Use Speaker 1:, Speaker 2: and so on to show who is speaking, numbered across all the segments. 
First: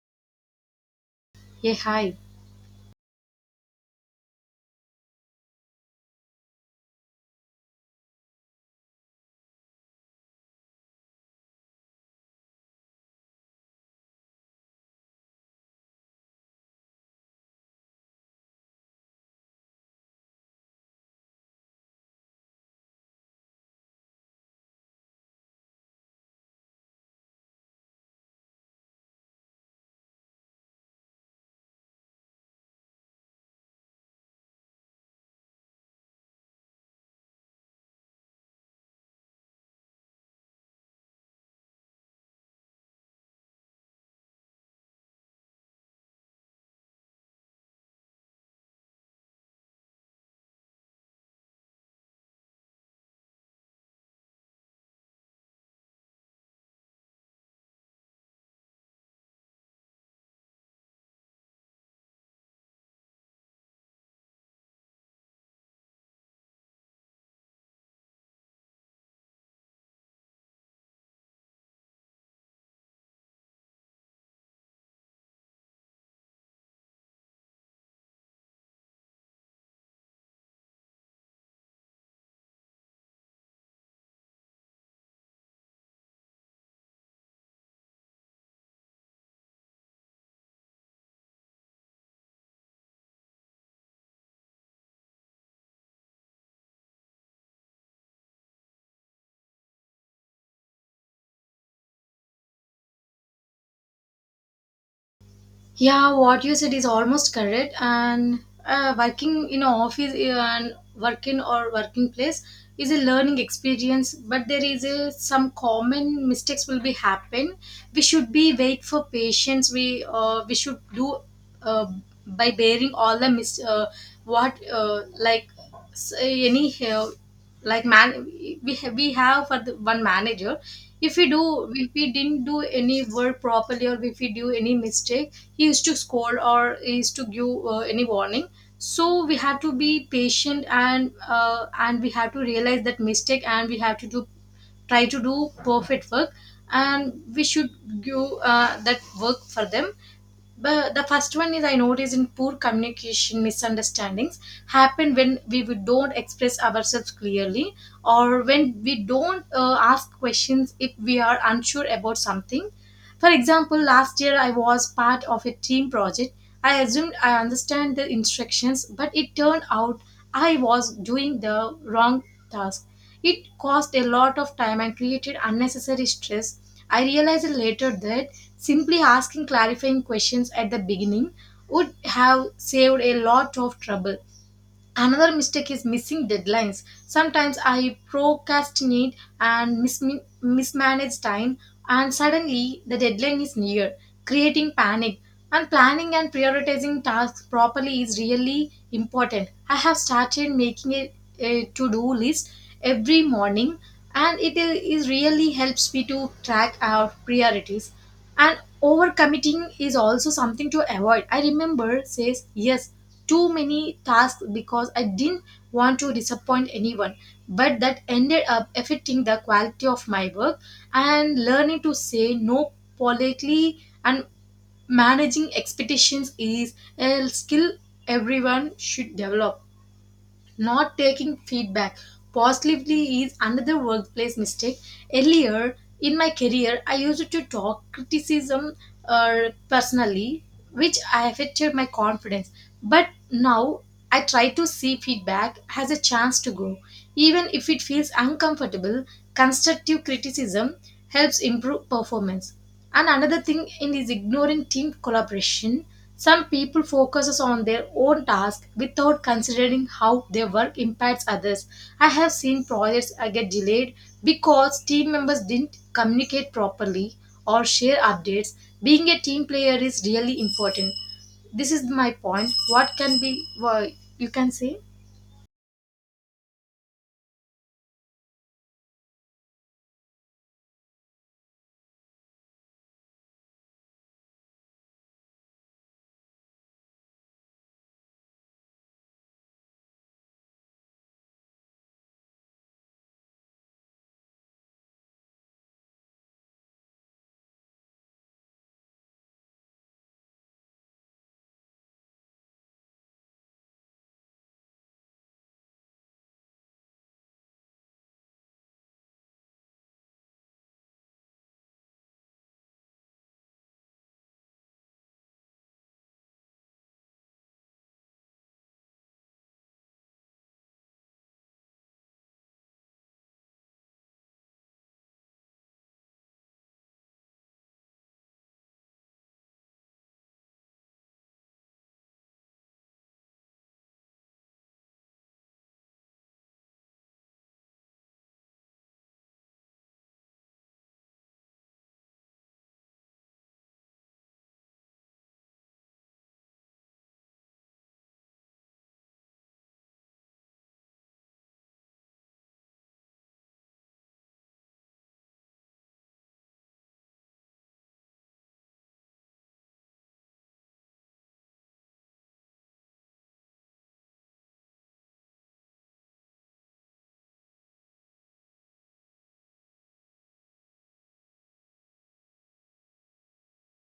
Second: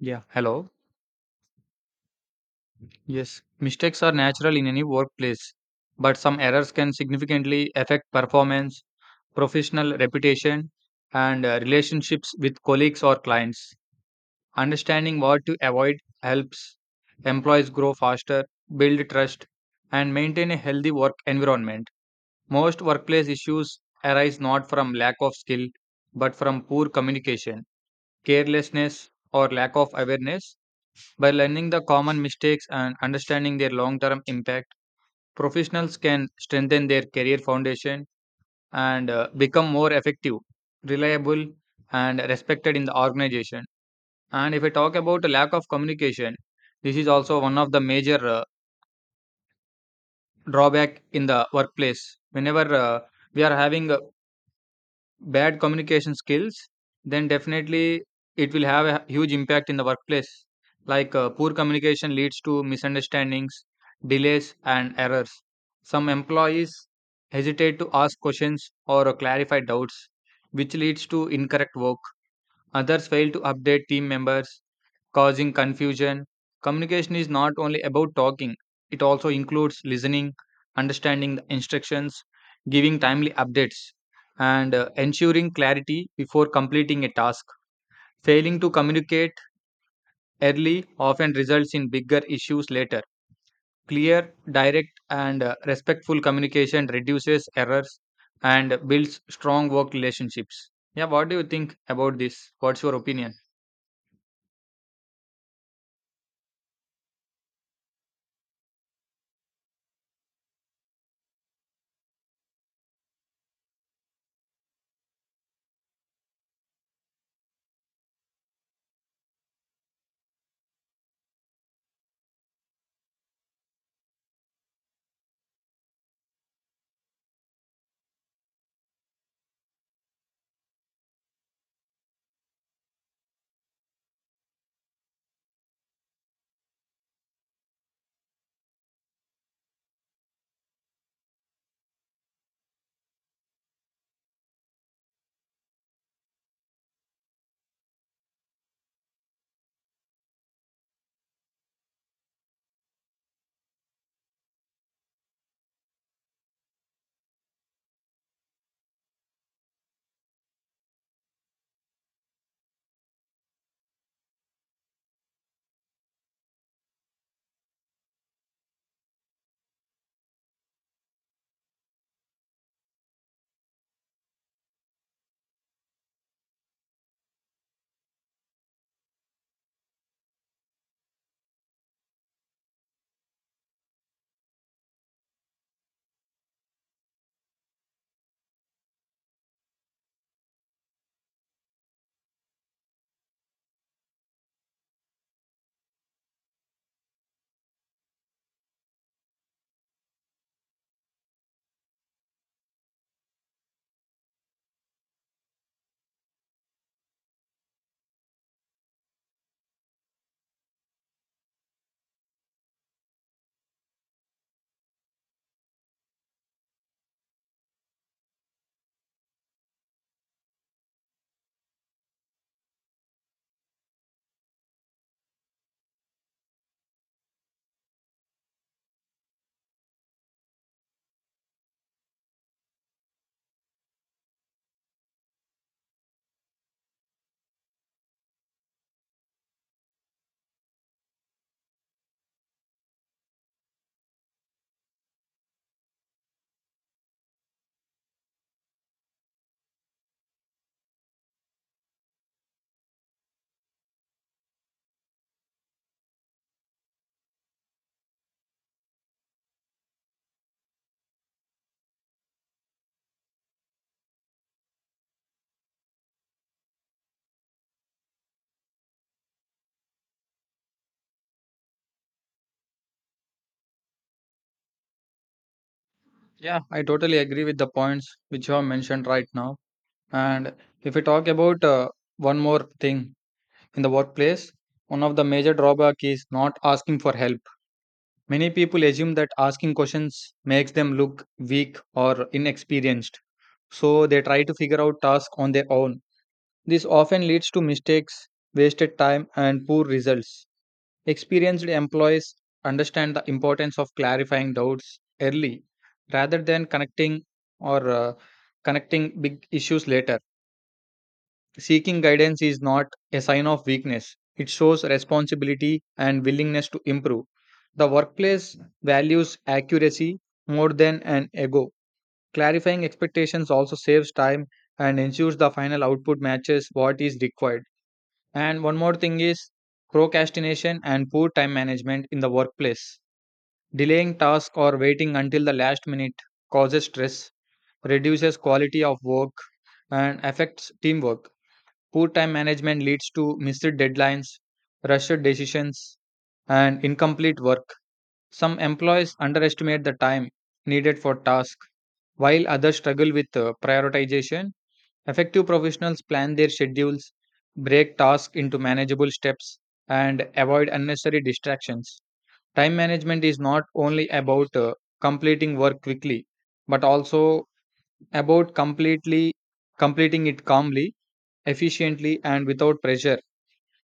Speaker 1: Yeah, hello.
Speaker 2: Yeah, hi.
Speaker 1: Yes, mistakes are natural in any workplace, but some errors can significantly affect performance, professional reputation, and relationships with colleagues or clients. Understanding what to avoid helps employees grow faster, build trust, and maintain a healthy work environment. Most workplace issues arise not from lack of skill, but from poor communication, carelessness, or lack of awareness. By learning the common mistakes and understanding their long term impact, professionals can strengthen their career foundation and become more effective, reliable, and respected in the organization. And if I talk about the lack of communication, this is also one of the major drawback in the workplace. Whenever we are having bad communication skills, then definitely it will have a huge impact in the workplace. Like poor communication leads to misunderstandings, delays, and errors. Some employees hesitate to ask questions or clarify doubts, which leads to incorrect work. Others fail to update team members, causing confusion. Communication is not only about talking, it also includes listening, understanding the instructions, giving timely updates, and ensuring clarity before completing a task. Failing to communicate early often results in bigger issues later. Clear, direct, and respectful communication reduces errors and builds strong work relationships. Yeah, what do you think about this? What's your opinion?
Speaker 2: Yeah, what you said is almost correct. And working in an office and working or working place is a learning experience, but there is some common mistakes will be happen. We should be wait for patience. We should do uh, by bearing all the what like s any help like man we have for the one manager. If we do, if we didn't do any work properly, or if we do any mistake, he used to scold or he used to give any warning. So we have to be patient, and we have to realize that mistake, and we have to do, try to do perfect work, and we should give that work for them. But the first one is, I noticed in poor communication misunderstandings happen when we would don't express ourselves clearly, or when we don't ask questions if we are unsure about something. For example, last year I was part of a team project. I assumed I understand the instructions, but it turned out I was doing the wrong task. It cost a lot of time and created unnecessary stress. I realized later that simply asking clarifying questions at the beginning would have saved a lot of trouble. Another mistake is missing deadlines. Sometimes I procrastinate and mismanage time, and suddenly the deadline is near, creating panic. And planning and prioritizing tasks properly is really important. I have started making a to do list every morning, and it is really helps me to track our priorities. And overcommitting is also something to avoid. I remember says yes too many tasks because I didn't want to disappoint anyone, but that ended up affecting the quality of my work. And learning to say no politely and managing expectations is a skill everyone should develop. Not taking feedback positively is another workplace mistake. Earlier in my career I used to talk criticism uh, personally, which affected my confidence, but now, I try to see feedback as a chance to grow. Even if it feels uncomfortable, constructive criticism helps improve performance. And another thing in is ignoring team collaboration. Some people focus on their own task without considering how their work impacts others. I have seen projects get delayed because team members didn't communicate properly or share updates. Being a team player is really important. This is my point. What can be, well, you can say.
Speaker 1: Yeah, I totally agree with the points which you have mentioned right now. And if we talk about one more thing in the workplace, one of the major drawback is not asking for help. Many people assume that asking questions makes them look weak or inexperienced, so they try to figure out tasks on their own. This often leads to mistakes, wasted time, and poor results. Experienced employees understand the importance of clarifying doubts early rather than connecting or connecting big issues later. Seeking guidance is not a sign of weakness, it shows responsibility and willingness to improve. The workplace values accuracy more than an ego. Clarifying expectations also saves time and ensures the final output matches what is required. And one more thing is procrastination and poor time management in the workplace. Delaying tasks or waiting until the last minute causes stress, reduces quality of work, and affects teamwork. Poor time management leads to missed deadlines, rushed decisions, and incomplete work. Some employees underestimate the time needed for tasks, while others struggle with prioritization. Effective professionals plan their schedules, break tasks into manageable steps, and avoid unnecessary distractions. Time management is not only about completing work quickly, but also about completely completing it calmly, efficiently, and without pressure.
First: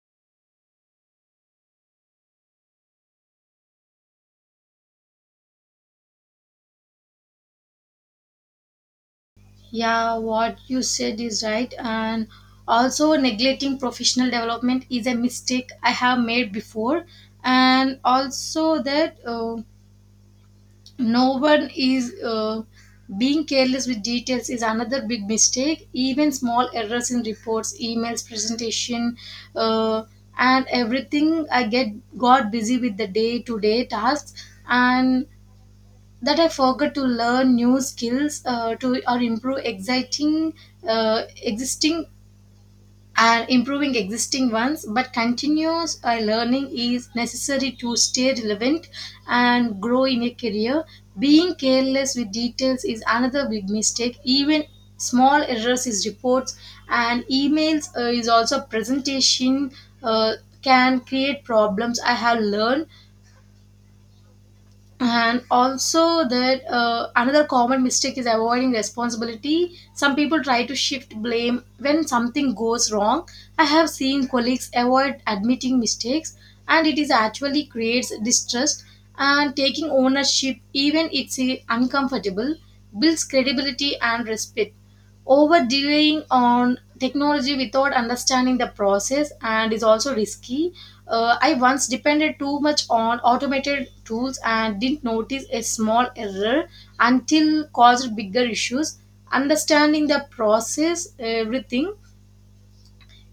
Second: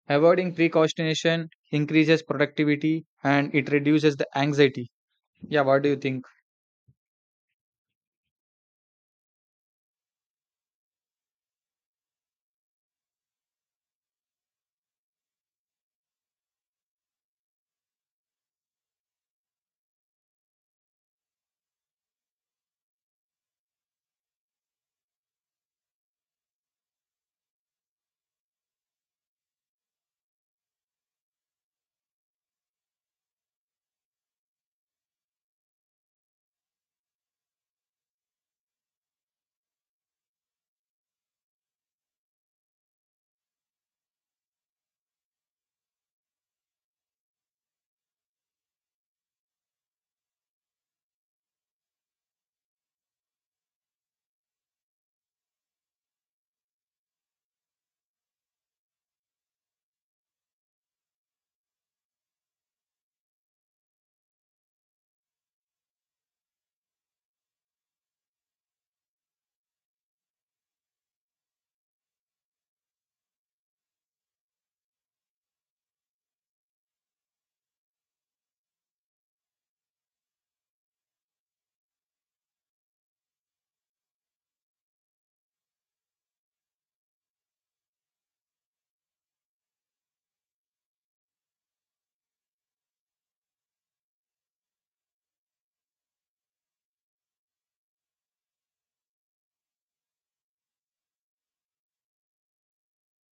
Speaker 1: Avoiding procrastination increases productivity and it reduces the anxiety. Yeah, what do you think?
Speaker 2: Yeah, what you said is right. And also, neglecting professional development is a mistake I have made before. And also, that no one is, uh, being careless with details is another big mistake. Even small errors in reports, emails, presentation, uh, and everything. I get got busy with the day to day tasks. And that I forgot to learn new skills to or improve exciting existing and improving existing ones. But continuous learning is necessary to stay relevant and grow in a career. Being careless with details is another big mistake. Even small errors is reports and emails is also presentation uh, can create problems, I have learned. And also that, another common mistake is avoiding responsibility. Some people try to shift blame when something goes wrong. I have seen colleagues avoid admitting mistakes, and it is actually creates distrust. And taking ownership, even it's uncomfortable, builds credibility and respect. Over delaying on technology without understanding the process and is also risky. I once depended too much on automated tools and didn't notice a small error until caused bigger issues. Understanding the process, everything.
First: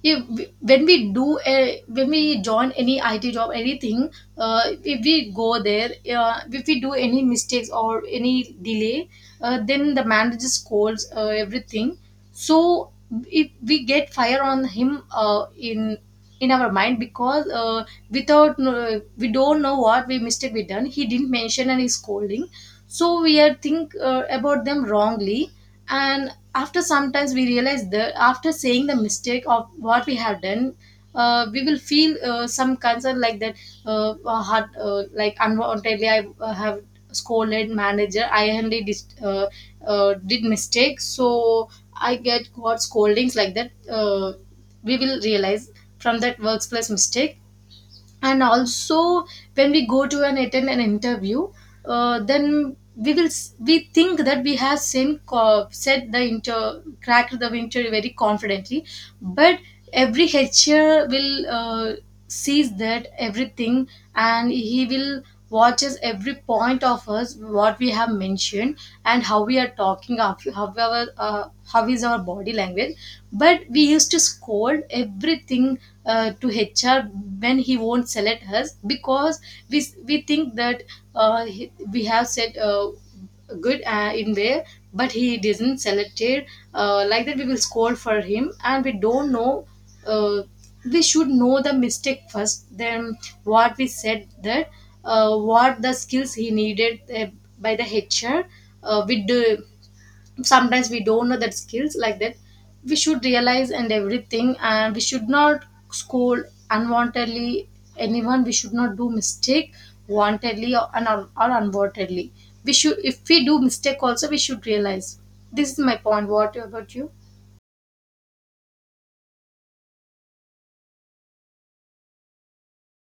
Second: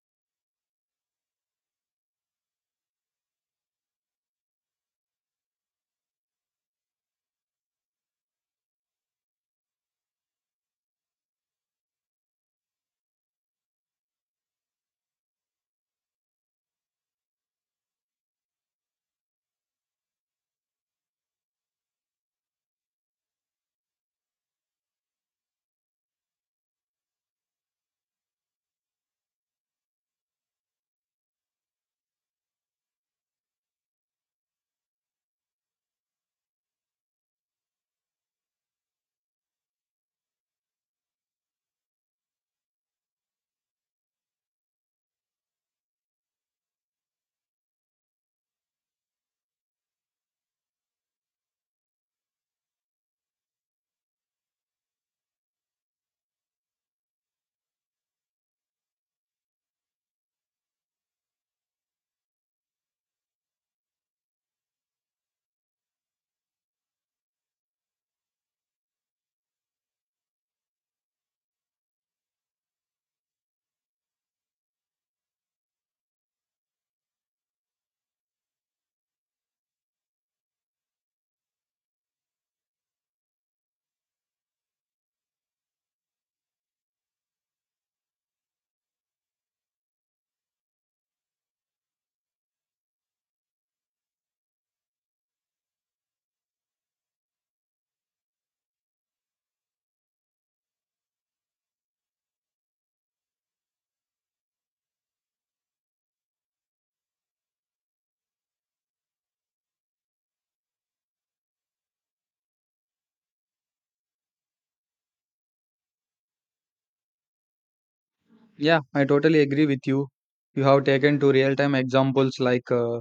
Speaker 2: Yeah, when we do when we join any IT job anything, if we go there, if we do any mistakes or any delay, then the manager scolds everything. So if we get fire on him, in our mind because, without we don't know what we mistake we done, he didn't mention and he's scolding, so we are think about them wrongly. And after sometimes we realize that after saying the mistake of what we have done, we will feel some concern like that, hurt, like unwantedly I have scolded manager. I only dis did mistakes so I get got scoldings like that. uh, we will realize from that workplace mistake. And also when we go to and attend an interview, then we will we think that we have said the inter cracked the winter very confidently, but every HR will sees that everything, and he will watches every point of us what we have mentioned, and how we are talking of how our how is our body language. But we used to scold everything to HR when he won't select us because we think that, we have said good in where, but he doesn't select it. Like that we will scold for him and we don't know. uh, we should know the mistake first. Then what we said that, what the skills he needed by the HR, we do. Sometimes we don't know that skills like that. We should realize and everything, and we should not scold unwantedly anyone. We should not do mistake wantedly or unwantedly. We should, if we do mistake also, we should realize. This is my point. What about you?
Speaker 1: Yeah, I totally agree with you. You have taken 2 real time examples like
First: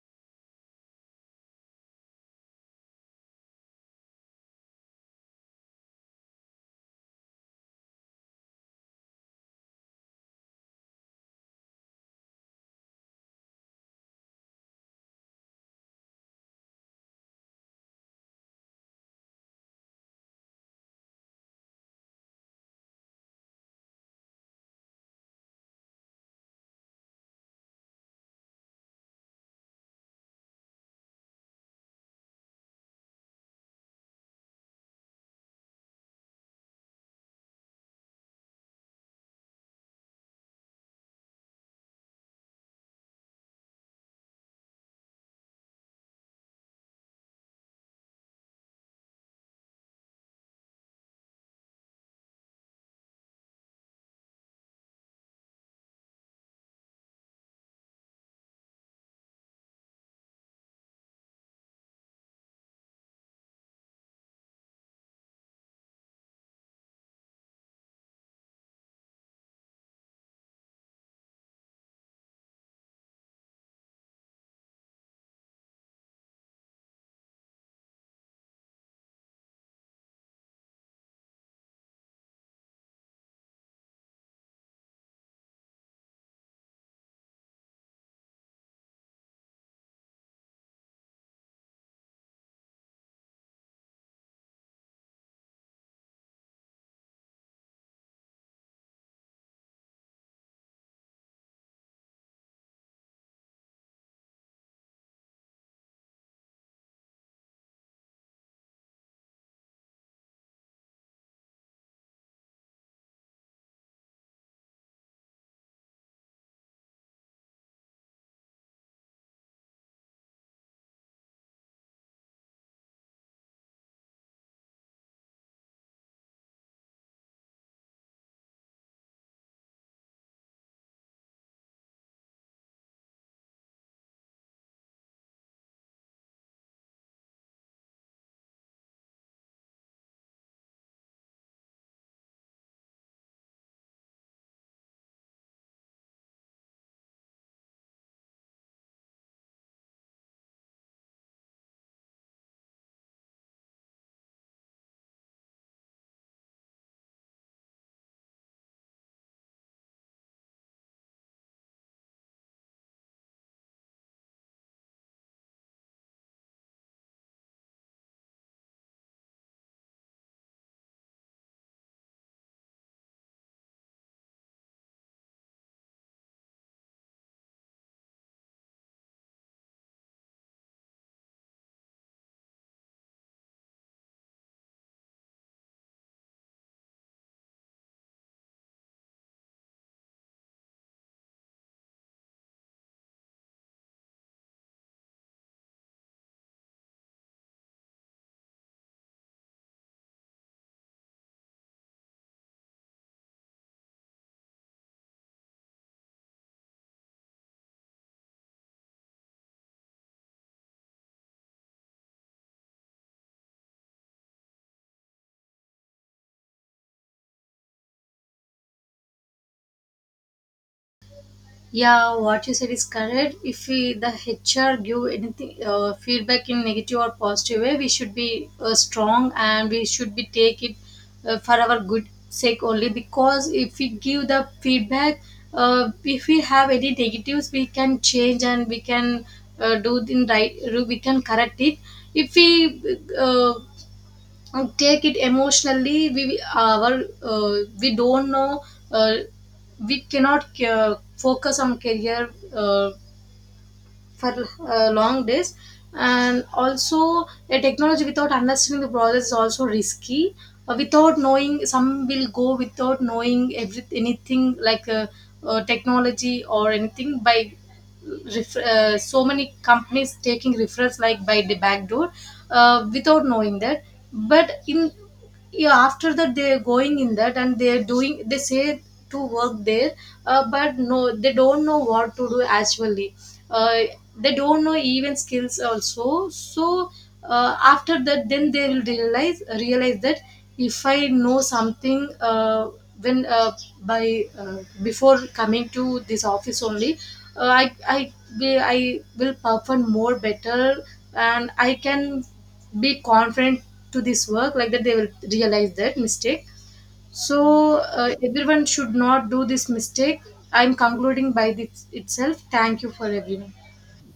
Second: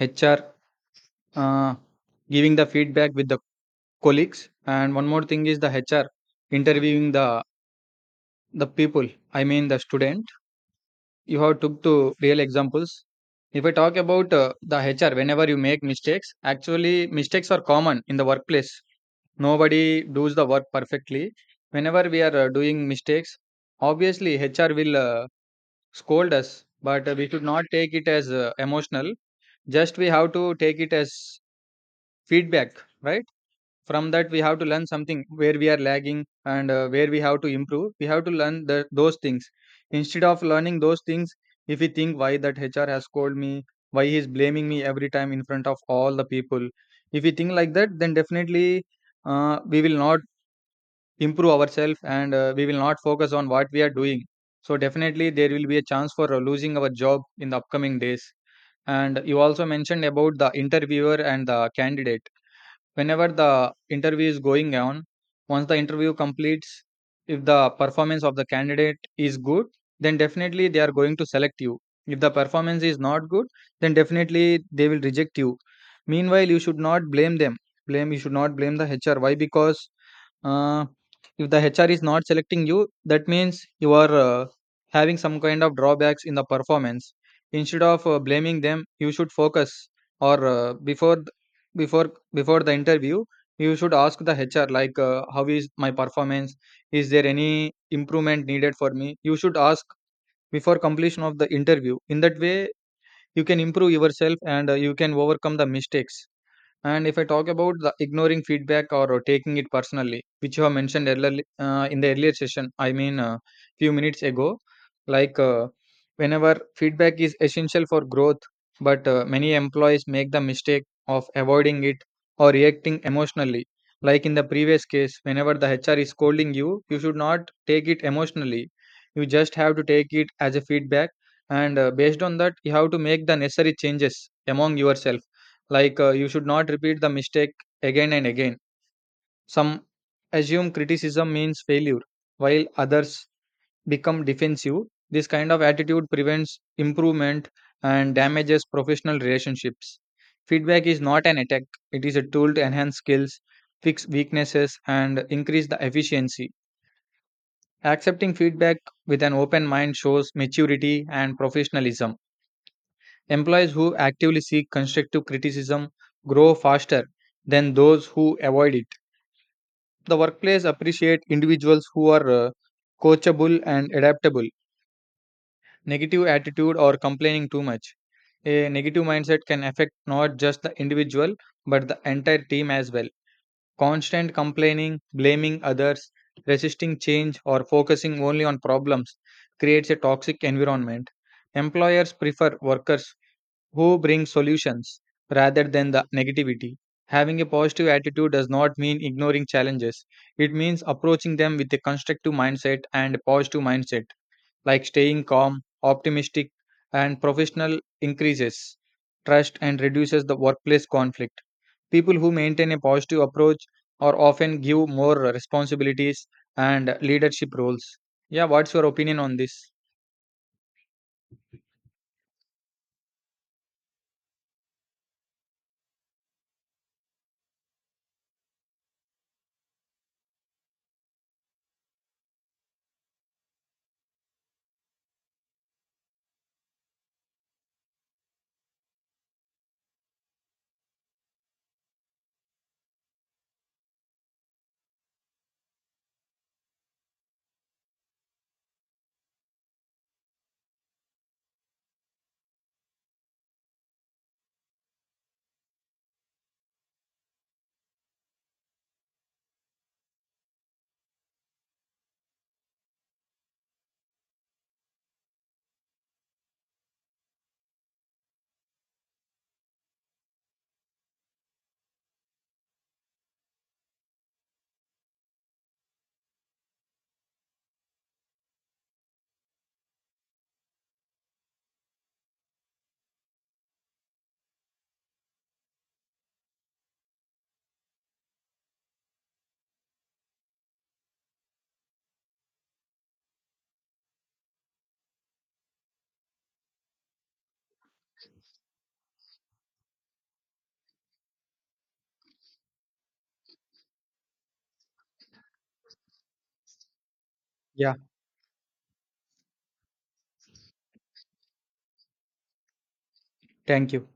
Speaker 1: HR uh, giving the feedback with the colleagues, and one more thing is the HR interviewing the people. I mean the student. You have took two real examples. If I talk about the HR, whenever you make mistakes, actually mistakes are common in the workplace. Nobody does the work perfectly. Whenever we are doing mistakes, obviously HR will scold us, but we should not take it as emotional. Just we have to take it as feedback, right? From that, we have to learn something where we are lagging and where we have to improve. We have to learn the, those things. Instead of learning those things, if we think why that HR has scolded me, why he is blaming me every time in front of all the people, if we think like that, then definitely we will not improve ourselves and we will not focus on what we are doing. So definitely there will be a chance for losing our job in the upcoming days. And you also mentioned about the interviewer and the candidate. Whenever the interview is going on, once the interview completes, if the performance of the candidate is good, then definitely they are going to select you. If the performance is not good, then definitely they will reject you. Meanwhile you should not blame them. Blame, you should not blame the hr. Why? Because uh, if the hr is not selecting you, that means you are having some kind of drawbacks in the performance. Instead of blaming them, you should focus or before before before the interview, you should ask the hr like how is my performance, is there any improvement needed for me, you should ask before completion of the interview. In that way, you can improve yourself and you can overcome the mistakes. And if I talk about the ignoring feedback or taking it personally, which you have mentioned earlier in the earlier session, I mean, few minutes ago, like whenever feedback is essential for growth, but many employees make the mistake of avoiding it or reacting emotionally. Like in the previous case, whenever the HR is scolding you, you should not take it emotionally. You just have to take it as a feedback, and based on that, you have to make the necessary changes among yourself, like you should not repeat the mistake again and again. Some assume criticism means failure, while others become defensive. This kind of attitude prevents improvement and damages professional relationships. Feedback is not an attack, it is a tool to enhance skills, fix weaknesses, and increase the efficiency. Accepting feedback with an open mind shows maturity and professionalism. Employees who actively seek constructive criticism grow faster than those who avoid it. The workplace appreciates individuals who are coachable and adaptable. Negative attitude or complaining too much. A negative mindset can affect not just the individual but the entire team as well. Constant complaining, blaming others, resisting change, or focusing only on problems creates a toxic environment. Employers prefer workers who bring solutions rather than the negativity. Having a positive attitude does not mean ignoring challenges. It means approaching them with a constructive mindset and a positive mindset, like staying calm, optimistic, and professional increases trust and reduces the workplace conflict. People who maintain a positive approach are often give more responsibilities and leadership roles. Yeah, what's your opinion on this?
Speaker 2: Yeah, what you said is correct. If we, the HR give anything feedback in negative or positive way, we should be strong and we should be take it for our good sake only. Because if we give the feedback, if we have any negatives, we can change and we can do in right. We can correct it. If we uh, take it emotionally, our, uh, we don't know, uh, we cannot focus on career for long days. And also a technology without understanding the process is also risky. Without knowing some will go without knowing every anything like, technology or anything by so many companies taking referrals like by the back door, without knowing that, but in, yeah, after that they're going in that and they're doing they say to work there. But no, they don't know what to do actually. uh, they don't know even skills also. So after that then they will realize that if I know something, when by before coming to this office only, uh, i i I will perform more better, and I can be confident to this work. Like that they will realize that mistake. So
Speaker 1: Yeah,
Speaker 2: everyone should not do this mistake. I'm concluding by this itself. Thank you for everyone.
Speaker 1: thank you.